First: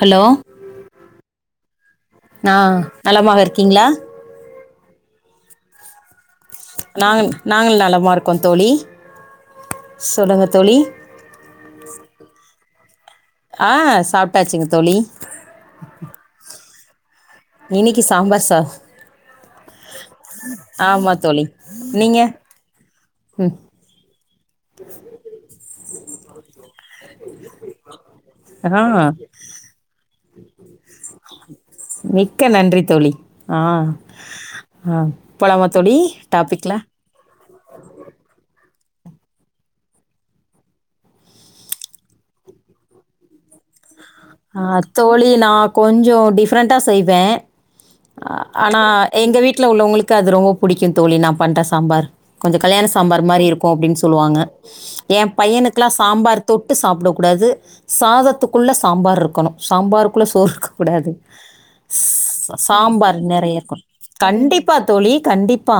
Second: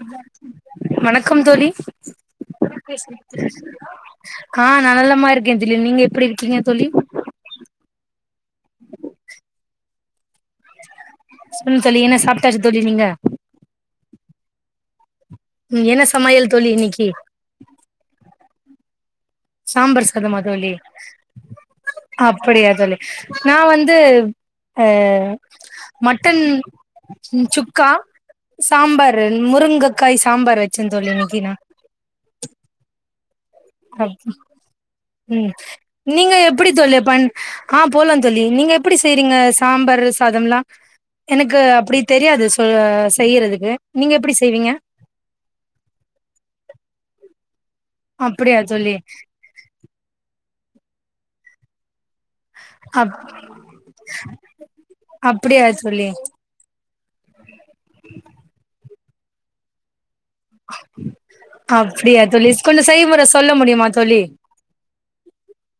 Hello வணக்கம் தோழி நான் நலமாக பேசுங்க இருக்கீங்களா ஆ நல்லமா இருக்கே தோழி நீங்க எப்டி இருக் நாங்க நாங்கள் நலம் க்கோம் தோழி சொல்லுங்கத் சொல்லு தோழி என்ன சாப்ட்டா தோழி நீங்க ஆ சாப்ட்டாச்சிங்க தோழி ம் என்ன சமையல் தோழி இன்னிக்கி ரசம் [unintelligible] சாம்பார் சாதமா தோழி தோழி நீங்கள் அப்படியா தோழி நா வந்து அ மட்டன் சுக்கா ஆ சாம்பாரு முருங்கைக்காய் சாம்பார் வச்சேன் தோழி இன்னிக்கி நா மிக்க நன்றி தோழி ஆ ஆ ம் போலாமா தோழி நீங்க எப்டி டாப்பிக்கில் தோழி பண் ஆ போலாந்தோழி நீங்க எப்டி செய்றீங்க சாம்பார் சாதம்லா எனக்கு அப்டி தெரியாது சொ செய்றதுக்கு ஆ தோழி நா கொஞ்சோ டிஃப்ரெண்டா செய்வே அ அப்படியா ஆனா தோழி எங்க வீட்ல உள்ளவங்களுக்கு அது ரொம்ப புடிக்குத் தோழி நா பண்ற சாம்பார் கொஞ்ச கல்யாண அப் சாம்பார் மாரி இருக்கும் அப்டின்னு சொல்லுவாங்க எம் அப்டியா பையனுகெல்லா தோழி சாம்பார் தொட்டு சாப்ட கூடாது சாதத்துக்குள்ள சாம்பார் இருக்கணும் சாம்பார் குள்ள சோறு இருக்க கூடாது அப்டியா தோழி ஸ் கொஞ்சோ சாம்பார் செய்முற சொல்ல நிறைய முடியுமா இருக்கனும் தோழி கண்டிப்பா தோழி கண்டிப்பா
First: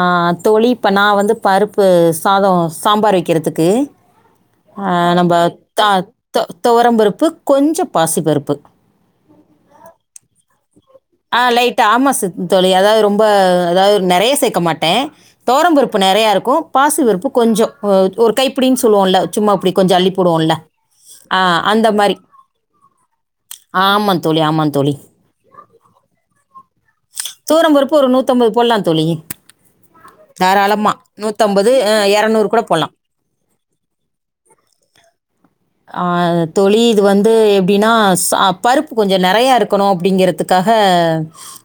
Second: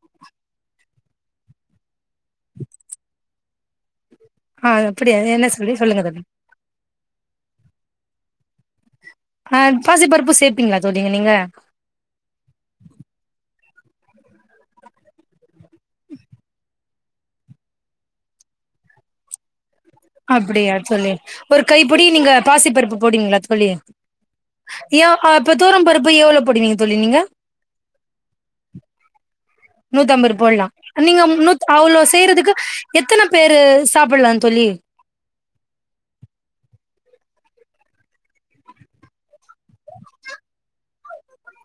அ ஆஹ் தோழி இப்போ நான் வந்து பருப்பு சாதம் சாம்பார் வைக்கிறதுக்கு ஆ ஆஹ் அப்டியா நம்ம என்ன சொல்லி த சொல்லுங்க தோழி துவரம்பருப் கொஞ்சோ பாசிப்பருப்பு ஆ பாசிப்பருப்பு சேப்பீங்களா தோழி நீங்க ஆஹ் லைட்டா ஆமாசத் தோழி அதாவது ரொம்ப அதாவது நிறைய சேக்க மாட்டேன் துவரம்பருப்பு நிறையா இருக்கும் பாசி வெறுப்பு கொஞ்சோம் ஒரு கைப்படின்னு சொல்லுவோம்ல சும்மா அப்படி கொஞ்சம் அள்ளிப்போடுவோம்ல அப்டியா தோழி ஆ ஒரு அந்த கைப்பிடி மாரி நீங்க பாசி பருப்பு போடுவீங்களா தோழி ஆமா தோழி, ஆமா தோழி. யோ அப்ப துவோரம் பருப்பு எவ்வளவு போடுவீங்க தோழி நீங்க துவரம்பருப்பு ஒரு போடலாம் தோழி. நூத்தம்பது போடலாம் தாராளமா. நீங்க நூத் அ அவ்ளோ செய்றதுக்கு கூட போடலாம். எத்தனை பேரு சாப்பிடலாம் தோழி ஆஹ் தோழி இது வந்து எப்படின்னா பருப்பு கொஞ்சம் நிறைய இருக்கணும் அப்படிங்கறதுக்காக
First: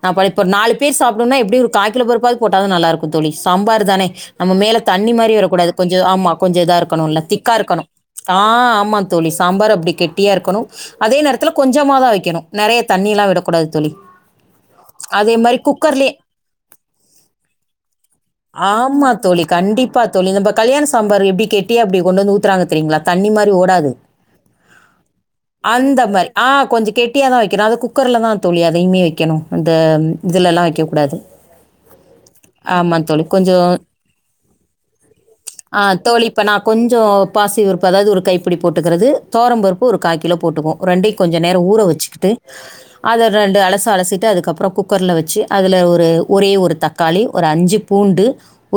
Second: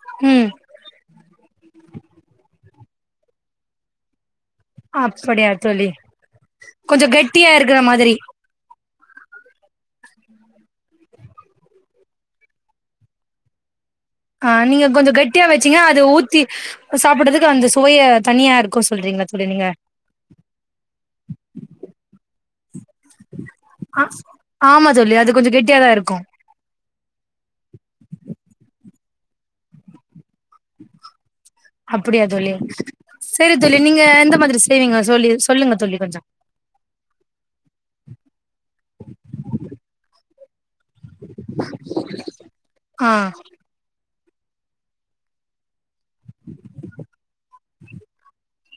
ந இப்ப ம் நாலு பேர் சாப்பிடும்னா எப்படியும் காக்கிலோ பருப்பாது போட்டா தா நல்லாருக்கு தோழி சாம்பார் தானே நம்ம மேல தண்ணி மாதிரி அப்படியா வரக்கூடாது தோழி கொஞ்ச ஆமா கொஞ்ச இதா கொஞ்சோ இருக்கணு இல்ல கெட்டியா திக்கா இருக்கிற இருக்கணும் மாதிரி ஆ ஆமா ஆமா தோழி சாம்பார் அப்படி கெட்டியா இருக்கணும் அதே நேரத்துல கொஞ்சமா தா வைக்கணும் நெறைய தண்ணி எல்லா விடக்கூடாது தோழி ஆ நீங்க கொஞ்சோ அதே கெட்டியா மாதிரி வச்சீங்கன்னா அது குக்கர்லே ஊத்தி சாப்புட்றதுக்கு அந்த சுவைய தனியா இருக்கு ஆமா சொல்றீங்களா தோழி நீங்க கண்டிப்பா தோழி நம்ம கல்யாண சாம்பார் எப்படி கெட்டியா அப்டி கொண்டு வந்து ஊத்துறாங்க தெரியுங்களா தண்ணி மாரி ஓடாது ஆ ஆமா தோழி அது கொஞ்சோ கெட்டியாதா அந்த இருக்கு மாரி ஆஹ் கொஞ்ச கெட்டியா தா வைக்கிற அது குக்கர்லதா தோழி [unintelligible] வெக்கணும் அந்த இதுல எல்லாம் வெக்க கூடாது அப்படியா தோழி சரி கொஞ்சம் தோழி நீங்க எந்த மாதிரி செய்வீங்க சொல்லி சொல்லுங்க ஆ தோழி கொஞ்சம் இப்போ இப்டி போட்டுக்கிறது தோரம்பருப்பு ஒரு காய் கிலோ போட்டுக்குவோ ரெண்டையும் கொஞ்ச நேரம் ஊற வச்சுக்கிட்டு ஆ அதஅத ரெண்டு அலசு அலசி அதுக்கப்புறம் குக்கர்ல வெச்சு அதுல ஒரு ஒரே ஒரு தக்காளி ஒரு அஞ்சு பூண்டு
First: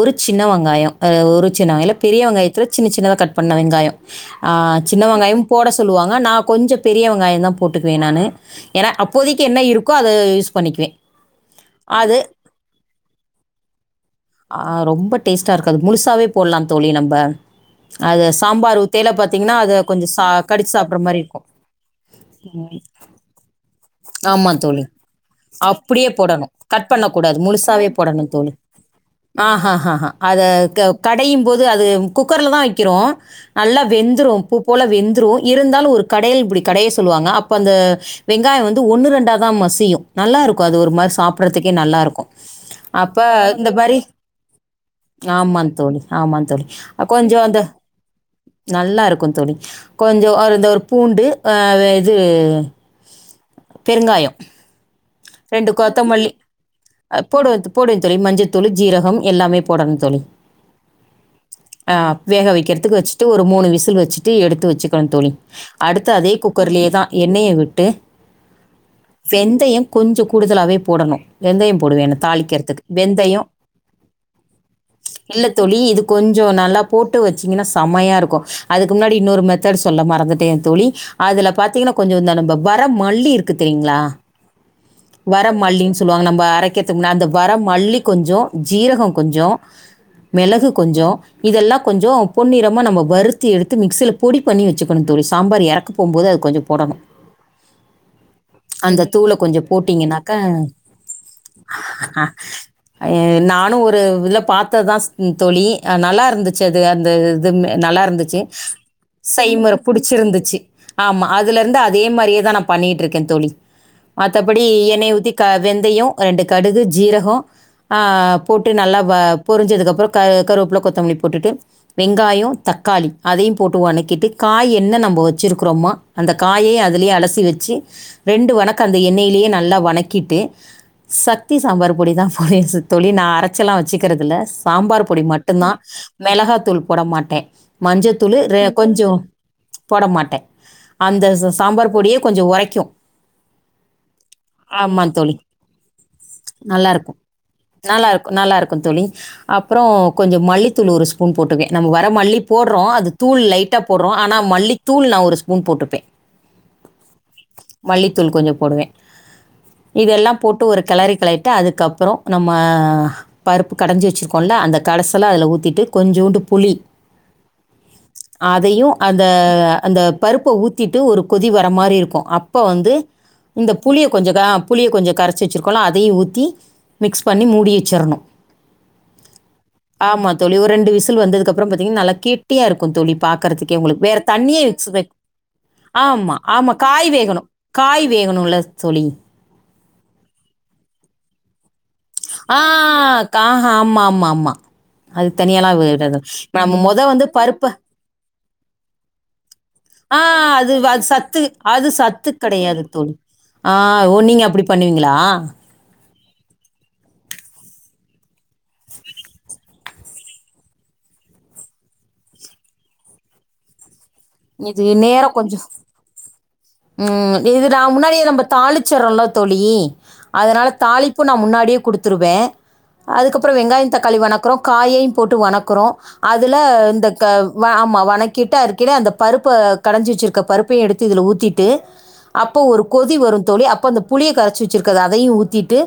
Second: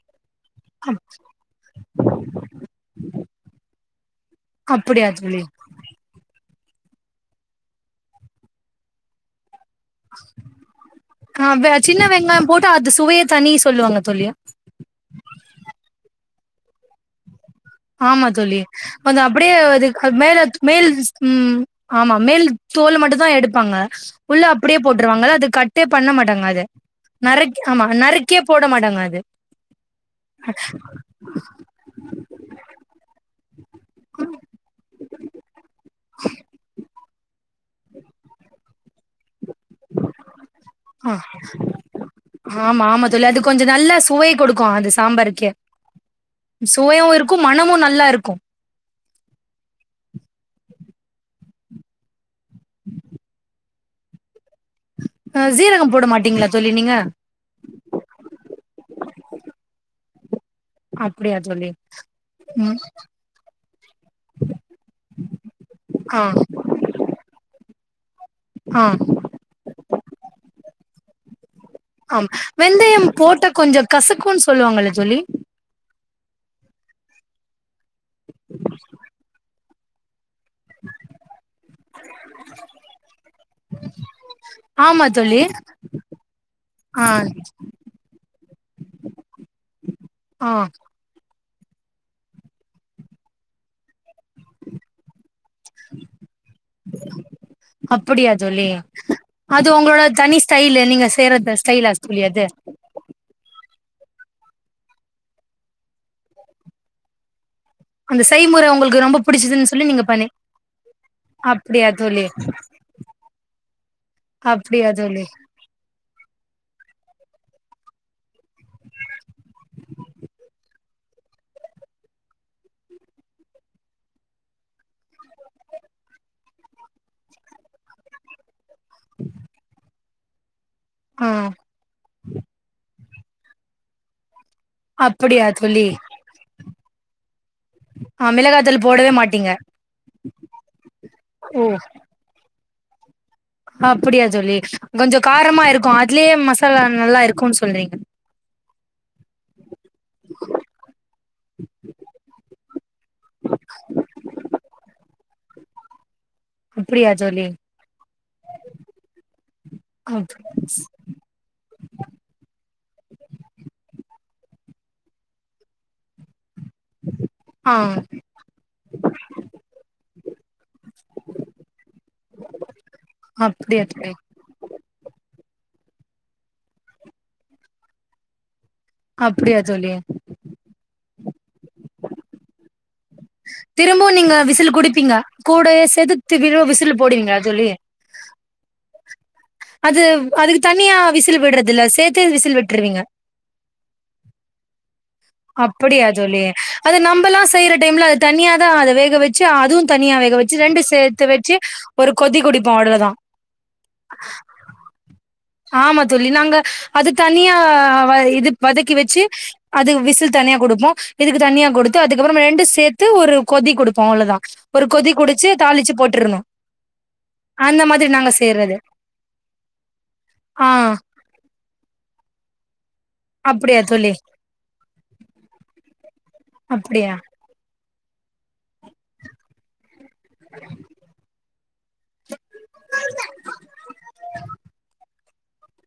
ஒரு சின்ன வெங்காயம் அப் ஒரு சின்ன வெங்காயம் பெரிய வெங்காயத்தில் சின்ன சின்னதாக கட் பண்ண வெங்காயம் ஆ சின்ன அப்படியா தோழி வெங்காயம் போட சொல்லுவாங்க நா கொஞ்சம் பெரியவங்காயம் தா போட்டுக்குவே நானு ஏன்னா அப்போதைக்கு என்ன இருக் ஆஹ் சின்ன அது வெங்காயம் போட்டு அது சுவைய தனி சொல்லுவாங்க தோழி ஆ ரொம்ப டேஸ்ட்டா இருக்காது. முழுசாவே போடலாம் தோழி நம்ம அது ஆமா தோழி சாம்பார் உத்தைல கொஞ்சோ பத் அப்படியே அதுக் மேல மேல் ம் ஆமா மேல் தோல மட்டும் தா எடுப்பாங்க உள்ள ஆமான் அப்படியே தோழி போட்டுருவாங்கல்ல அது கட்டே பண்ண அப்டியே மாட்டாங்க போடணும் அது கட் பண்ண கூடாது நறுக் ஆமா முழுசாவே போடணும் நறுக்கியே தோழி போட மாட்டாங்க அது ஆஹ்ஹஹஹா அத கடையும் போது அது குக்கர்லதான் கிறோம் நல்லா வெந்துரும் பூ போல வெந்துரு இ இருந்தாலும் ஒரு கடையில் இப்டி கடைய சொல்லுவாங்க அப்ப அந்த வெங்காயம் வந் து ஒன்னு ரெண்டா தான் மசியும் நல்லாருக்கும் அது ஒரு ஆ மாரி சாப்பர்ரதுக்கே நல்லா இருக்கு ஆமா ஆமா அப்ப தோழி அது கொஞ்சோ இந்த நல்லா மாரி சுவை கொடுக்கு அது சாம்பாருக்கே ஆம்மான் தோழி ஆம்மான் தோழி சுவையு இருக்கு கொஞ்சம் அந்த மனமு நல்லா இருக்கு நல்லாருக்கும் தோழி கொஞ்சம் அந்த ஒரு பூண்டு ஆஹ் இது பெருங்காயம் அ ரெண்டு சீரகம் போட கொத்தமல்லி மாட்டீங்களா தோழி நீங்க அது போடுவே தோ போடுவே தோழி மஞ்ச தொழு ஜீரகம் எல்லாமே போடணும் தோழி அப்படியா தோழி ஆஹ் வேக ம் வைக்கிறதுக்கு வச்சுட்டு ஒரு மூணு விசில் வச்சுட்டு எடுத்து வச்சுக்கணும் தோழி அடுத்து ஆ அதே குக்கர்லேயேதான் எண்ணெய விட் ட்டு ஆ வெந்தயம் கொஞ்சம் கூடுதலாவே போடணும் வெந்தயம் போடுவேன் நான் ஆம் தாளிக்கிறதுக்கு. வெந்தயம் போட்ட கொஞ்சம் கசக்கும்ன்னு சொல்லுவாங்கள்ள தோழி இல்ல தோழி, இது கொஞ்சம் நல்லா போட்டு வச்சீங்கன்னா செம்மையா இருக்கும் அதுக்கு முன்னாடி இன்னொரு மெத் தட் சொல்ல மறந்து டேன் தோழி அதுல பாத்தீங்கன்னா கொஞ்சம் ந நம்ம வ மல்லி இருக்கு தெரியீங்களா ஆமா தோழி வர மல்லின்னு சொல்லுவாங்க நம்ம அரைக்கிறதுக்கு ஆ முன்னா அந்த வர மல்லி கொஞ்சம் ஜீரகம் கொஞ்சம் ஆ மிளகு கொஞ்சம் இதெல்லா கொஞ்சோ பொன்னிறமா நம்ம வறுத்து எடுத்து மிக்சில பொடி பண்ணி வச்சுக்கணு தோழி சாம்பார் எறக்க போம்போது அது கொஞ்சோ போடணு அப்டியா தோழி அது கொஞ்சம் உங்களோட தனி போட்டிங்கனாக்கா ஸ்டைல் நீங்க செய்ற த ஸ்டைலா தோழி அது நானு ஒரு இதுல பாத்ததுதான் சி தோழி ஆஹ் நல்லா இருந்துச்சு அது அந்த நல்லா அந்த இருந்துச்சு செய்முறை உங்களுக்கு ரொம்ப புடிச்சதுன்னு செய்முற சொல்லி நீங்க புடிச்சு பண்ணி இருந்துச்சு ஆம்மா அதுல இருந்து அப்படியா அது தே தோழி மாரியே தான் நான் பண்ணிட்டு இருக்கேன் தோழி மத்தபடி அப்படியா எண்ணய தோழி ஊத்தி க வெந்தயம் ரெண்டு கடுகு ஜீரக கம் போட்டு நல்லா வ பொருஞ்சதுக்கப்பரம் க கருவப்பல கொத்தமல்லி போட்டுட்டு வெங்காயம் தக்காளி அதயும் போட்டு வன்க்கிட்டு காய் என்ன நம்போ வச்சுருக்குருமோ அந்த காயயும் அது லயே அலசி வச்சு ரெண்டு வணக்கு அந்த எண்ணெயிலயே நல்லா வணக்கிட்டு ஆ சக்தி சாம்பார் பொடி தான் போடுவே சி தோழி நா அரைச்செல்லா வச்சுக்கிறதில்ல சாம்பார் பொடி அப்படியா மட்டும்தான் தோழி மெளகா தூள் போட மாட்டேன் ஆ மஞ்சத்தூள் ர மிளகாத்தூள் போடவே கொஞ்சம் மாட்டீங்க போட மாட்டேன் அந்த ச ச ஓ சாம்பார் பொடியே கொஞ்சோ உரைக்கு அப்படியா தோழி ஆமாந் கொஞ்சோ தோழி காரமா இருக்கு அதுலயே மசாலா நல்லா இருக்கு இருக்குன்னு சொல்றீங்க நல்லா இருக்கு நல்லா இருக்கு தோழி அப்றோ கொஞ்சோ மல்லித்தூளு ஒரு ஸ்பூன் போட்ருக்கே நம்ம வர மல்லி போட்றோ அது தூள் லைட்டா போட்றோ ஆனா மல்லித்தூள் நா ஒரு ஸ் உம் போட்டுபே அப்படியா தோழி மல்லிதூள் கொஞ்சோ போடுவே இதெல்லா அப் போட்டு ஒரு கெளரி களயிட்டு அதுகப்றோ நம்ம பருப்பு கடஞ்சி வச்சிருக் கொண்ட அந்த கடசெல்லா அதுல ஊத்திட்டு கொஞ்சோண்டு புளி ஆ அதையு அந்த அந்த பருப்ப ஊத்திட்டு ஒரு கொதி வர மாரி இருக்கு அப்ப வந்து இந்த அப்டியா புளிய தோழி கொஞ்சோ புளிய கொஞ்சோ கரச்சி வச்சிரு க்கோல அதையு ஊத்தி மிக்ஸ் பண்ணி மூடி வெச்சர்ணு அப்டியா தோழி ஆமா தோழி ஒரு ரெண்டு விசில் வந்ததுகப்றோ பாத்திங்னா நல்லா கெட்டியா இருக்குந் தோழி பாக்கறதுக்கே உங்ளுக்கு திரும்பவு வேற நீங்க தண்ணியே விசில் எக்ஸ குடுப்பீங்க கூடயே சேத்து ஆம்மா திரும்ப ஆமா விசில் காய் போடுவீங்களா வேகணு தோழி காய் வேகணுல தோழி அது அதுக்கு தனியா விசில் விடறதில்ல ஆஹ் காஹ் ஆமா ஆமா ஆமா அது தனியாலாம் அப்படியா விடுறது. தோழி நம்ம ம். அது மொத வந்து நம்பெலா பருப்ப செய்யுற டைம்ல அது தனியாதா அத வேக வச்சு அதுவு தனியா ஆ வேக வச்சு அது ரெண்டு அது சேத்து சத்து வெச்சு அது ஒரு சத்து கொதி குடிப்போ கெடையாது அவ்ளோதா தோழி. ஆ ஓ! நீங்க அப்டி பண்ணுவீங்களா? ஆமா தோழி நாங்க அது தனியா வ இது வதக்கி வச்சு அது விசில் தனியா குடுப்போ இதுக்கு தனியா குடுத்து அதுக்கப்பறோ ரெண்டு சேத்து ஒரு கொதி குடு இது நேரோ கொஞ்சோ போட்டுருணு ம் இது நா அந்த மாதிரி முன்னாடியே நாங்க நம்ம செய்றது தாளிச்சர்ரோல தோழி அதனால ஆ தாளிப்பு நா முன்னாடியே குடுத்துருவே அதுகப்றோ அப்டியா வெங்காய தோழி தக்காளி வணக்குறோ காயையு போட்டு வணக்குறோ அதுல இந்த அப்டியா க ஆமா வணக்கி கிட்ட அருக்கைல அந்த பருப்ப கடஞ்சி வச்சிருக்க பருப்பயு எடுத்து இதுல ஊத்தி ட்டு அப்போ ஒரு கொதி வரு தோழி அப்ப அந்த புளிய கரச்சி வச்சிருக்றத அதயு ஊத்திட்டு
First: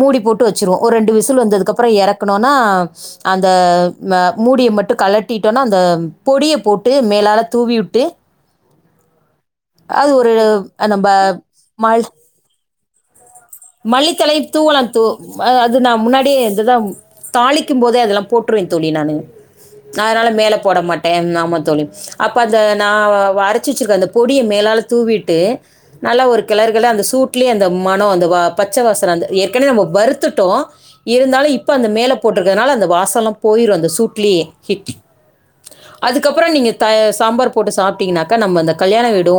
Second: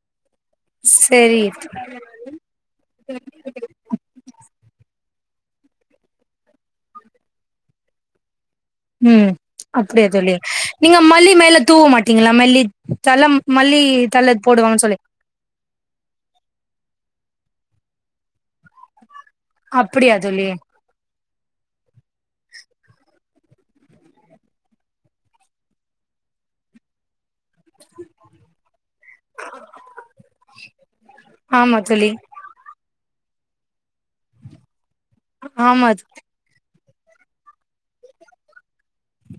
மூடி போட் டு வச்சிருவோ ஒரு ரெண்டு செரி விசில் வந்ததுக்கப்றோ எறக்குனோனா அந்த ம மூடிய மட்டு கழட் டிட்டோனா அந்த பொடிய போட்டு மேலால தூவிவுட்டு ம் அப்டியா தோழி நீங்க நம்ம மல்லி மேல தூவ மாட்டிங்களா மல்லி சலம் மல்லித்தழையு தூவலா தூ அது நா முன்னாடி இது தா தாளிக்கும் போதே அதெல்லா போட்டுருவே தோழி நானு நா அப்டியா அதனல தோழி மேல போட மட்டே நா ம்மா தோழி அப்ப அந்த நா வ வ அரச்சி வச்சிற்க அந்த பொடிய மேலால தூவிடு நல்லா ஒரு கெலரு கெல அந்த சூ ட்லயே அந்த மணோ அந்த வாப் பச்ச வாசன அந்த ஏற்கனவே நம்ம வருதுட்டோ இருந்தாலு இப்ப ஆமா அந்த தோழி மேல போட்ருகுறனால அந்த வாஸ் [unintelligible] போயிராத சூட்லீ ஹிட் ஆமா அதுகப்றோ நீங்க [unintelligible] சாம்பார் போட்டு சாப்ட்டிங்கனாக நம்ம இந்த கல்யாண வீடு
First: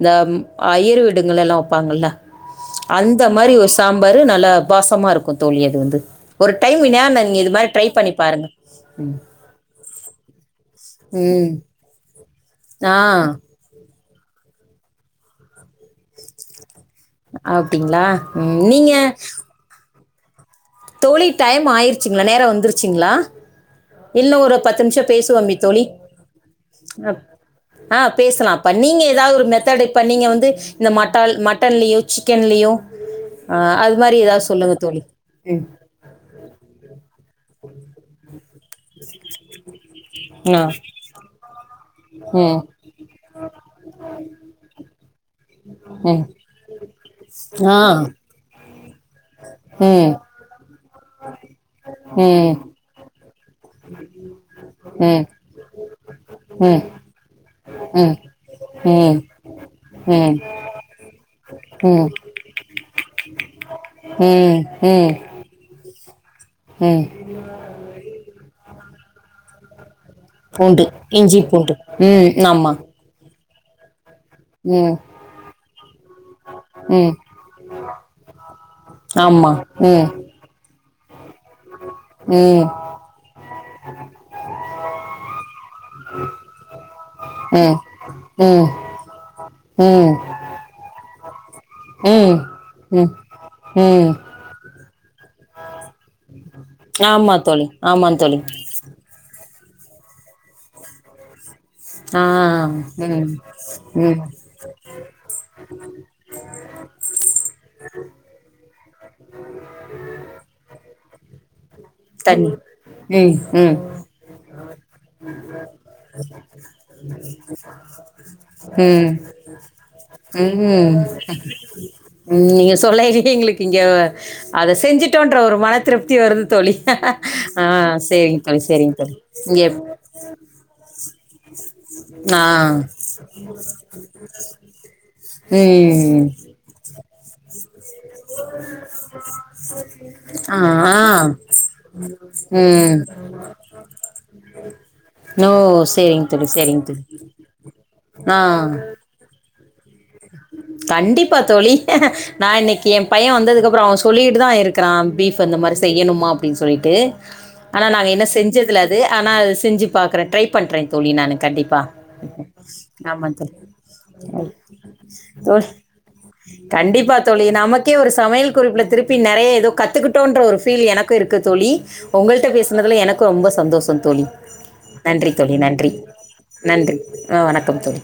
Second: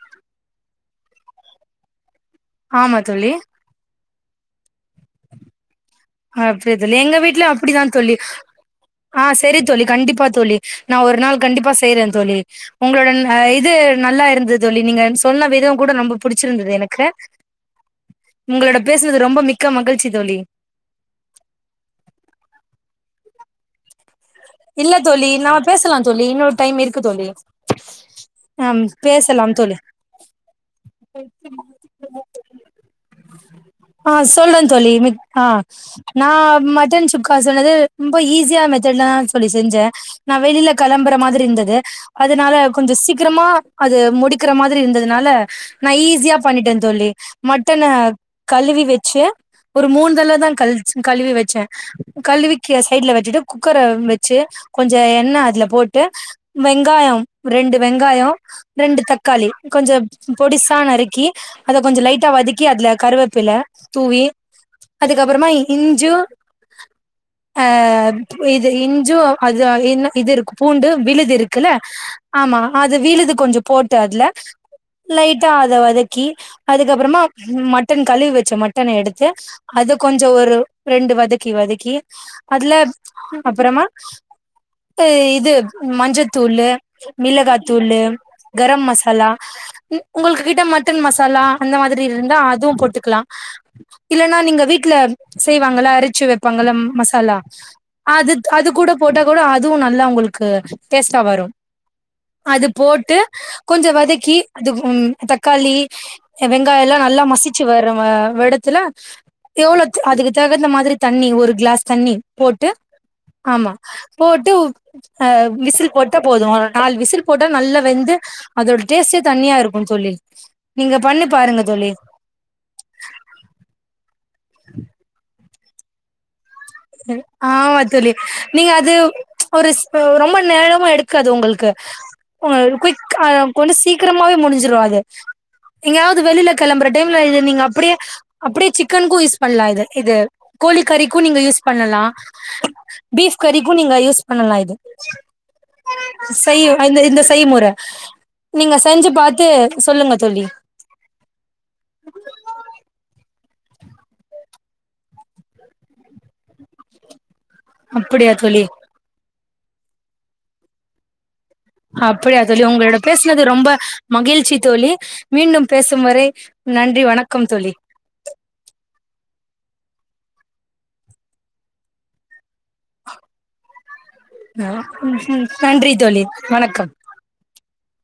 இந்த ம் ஐயர் வீடுங்கலெல்லா வப்பாங்கல ஆமா தோழி சாம்பாரு நல்லா வாசமா இருக்கு தோழி அது வந்து ஒரு அப்டிய டைம் தோழி வேணா எங்க நீங்க வீட்ல இது மாரி அப்டிதா ட்ரை பண்ணி தோழி பாருங்க. ஆ செரி தோழி கண்டிப்பா தோழி நா ஒரு நாள் ம். கண்டிப்பா செய்ற தொழி உங்களுடன் ஆ இது நல்லா இருந்துது தோழி நீங்க சொன்ன விதம் கூட ரொம்ப புடிசிருந்து எனக் க அப்டிங்களா? ம். உங்களோட நீங்க பேசுனது ரொம்ப மிக்க மகிழ்ச்சி தொழி தோழி டயம் ஆயிருசிங்கள நேரா வந்துருசிங்களா இல்ல தோழி நா பேசலா தோழி இன்னொரு டைம் இருக்கு அப் தோழி ஆ பேசலாம். அப்ப அம் நீங்க ஏதாவது ஒரு பேசலாம் தோழி மெத்தட் இப்ப நீங்க வந்து இந்த மட்டால் மட்டன்லயோ, சிக்கன்லயோ, அ அது அ மாரி ஏதாவது சொல்ற சொல்லுங்க தோழி மித் ஆ நா மட்டன் சுக்கா சொன்னது ம்ப ஈசியா மெத் [unintelligible] தோழி செஞ்சே நா ஆ வெளியில களம்புற மாதிரி இருந்தது அதுனால ம் கொஞ்சொ சீக்கிரமா அது முடிக்கிற மாதிரி இருந்ததுனால நா ம் ஈஸியா பண்ணிடே தொழி ஆ மட்டனு கல் கழுவி வெச் ச்சி ஒரு ம் மூண்தளத கல் கழுவி வச்சே ம் ம் கழுவிகு சைட்ல வச்சிட்டு குக்கர ச்சி கொஞ்சொ ம் எண்ணெ அதுல போட்டு ம் வெங்காயம் ரெண்டு ம் ம் வெங்காயொ ரெண்டு ம் தக்காளி கொஞ்சொ பொடிசா நறுக்கி அத கொஞ்சொ லைட்டா வதகி அதுல கருவேப்பில தூவி ம் ம் அதுகப்பறமா இஞ்சூ ம் ஆ இது இன் ஞ்சு அது [unintelligible] இது இருக்கு பூண்டு விழுது இஞ்சி இருக்குல்ல பூண்டு ம் ஆமா அது விழுது கொஞ்சொ போட்டு அதுல ம் லைட அத வதக்கி ம் அதுக்கபறமா மட்டன் கழுவி வச்ச மட்டன எடுத்து ஆமா அத ம் கொஞ்ஜொ ஒரு ரென்டு வது க்கி வதகி ம் அதுல அப்றமா ஏ இது மஞ்சதூளு ம் ம் மிளகாதூளு கரம் மசலா உங் ம் உங்களு கிட்ட மட்டன் மஹ் தலா அந்த மாதிரி இருந்தா ம் அதுவு ம் பொட்டுக்கலா ம் இல்லன்னா நீங்க விட் ட்ல செய்வாங்கள அரச்சு வ பங்களம் ஆமா மசாலா தோழி ஆமா அது தோழி அது போட்ட கூட அதுவு நல்லா உங்களுக்கு டேஸ்ட்டா வரு ஆ அது போட்டு ம் கொஞ்சோ ம் வதக்கி அது உ தக்காளி வெங்காய எல்லாம் நல்லா மசிச்சு வர வ வ வெடத்துல எவ்வளோ அதுக்கு தகுந்த மாதிரி தண்ணி ஒரு க்ளாஸ் தண்ணி போட்டு ம் ஆமா ம் போட்டு ஆஹ விசில் போட்டா போதும் ஒரு நாலு விசில் போட்டா நல்லா வெந்து அதோட ம் டேஸ்டே தனியா இருக்கும் தோழி ம் நீங்க பண்ணுபாருங்க தோழி நீங்க சொல்லையிலயே எங்களுக்கு இங்க அத செஞ்சுட்டோன்ற ஒரு மன திருப்தி வருது தோழி ஆ ஆமா தோழி சேரிங்க தோழி நீங்க அது சேரிங்க தோழி இங்க ஒரு ரொம்ப நேரமு எடுக்காது உங்கள்க்கு ஆ ஒனர் குயிக்கா கொஞ்ஜொ சீக்கிரமாவே முடிச்சுரு அது எங்கயாவது ம் வெளியில கெளம்பற டைம்ல இருந்தீங்க அப்டியே அப்டியே சிக்கனுக்கு யூஸ் பண்ணலா இது இது ஆ கோழி ஆ கறிக்கு நீங்க யூஸ் லா ம் பீஃப் கறிக்கு நீங்க யூஸ் பண்ணலா இது ஓ சேரிங்க தோழி செய் சேரிங்க இந்த தோழி இந்த செய்முற ஆ நீங்க செஞ்சு பாத்து சொல்லுங்க தோழி கண்டிப்பா தோழி நா இன்னக்கி எ பைய வந்தது அது அப்றோ அவ சொல்லிட்டு தா இருக்குறா பீஃப் அந்த மாரி செய்யணுமா அப்டின் சொல்லிட்டு ஆனா நாங்க இன்னு அப்படியா தோழி செஞ்சதுல்ல அது ஆனா செஞ்சு பாக்கறே டிரை பண்றே தோழி நானு கண்டிப்பா அப்படியா தோழி உங்களோட பேசுனது ரொம்ப மகிழ்ச்சி தோழி ஓ மீண்டும் பேசும் வரை நன்றி கண்டிப்பா தோழி வணக்கம் நமக்கே ஒரு சமையல் குறிப்புல திருப்பி நெறைய ஏதோ கத்துக்கிட்டோன்ற ஒரு ஃபீல் எனக்கு இருக்கு தோழி உங்கள்ட்ட பேச பேசுனதுல எனக்கு ரொம்ப சந்தோஷம் தோழி அஹ் நன்றி தோழி நன்றி தோழி வணக்கம் நன்றி ஆ வணக்கம் தோழி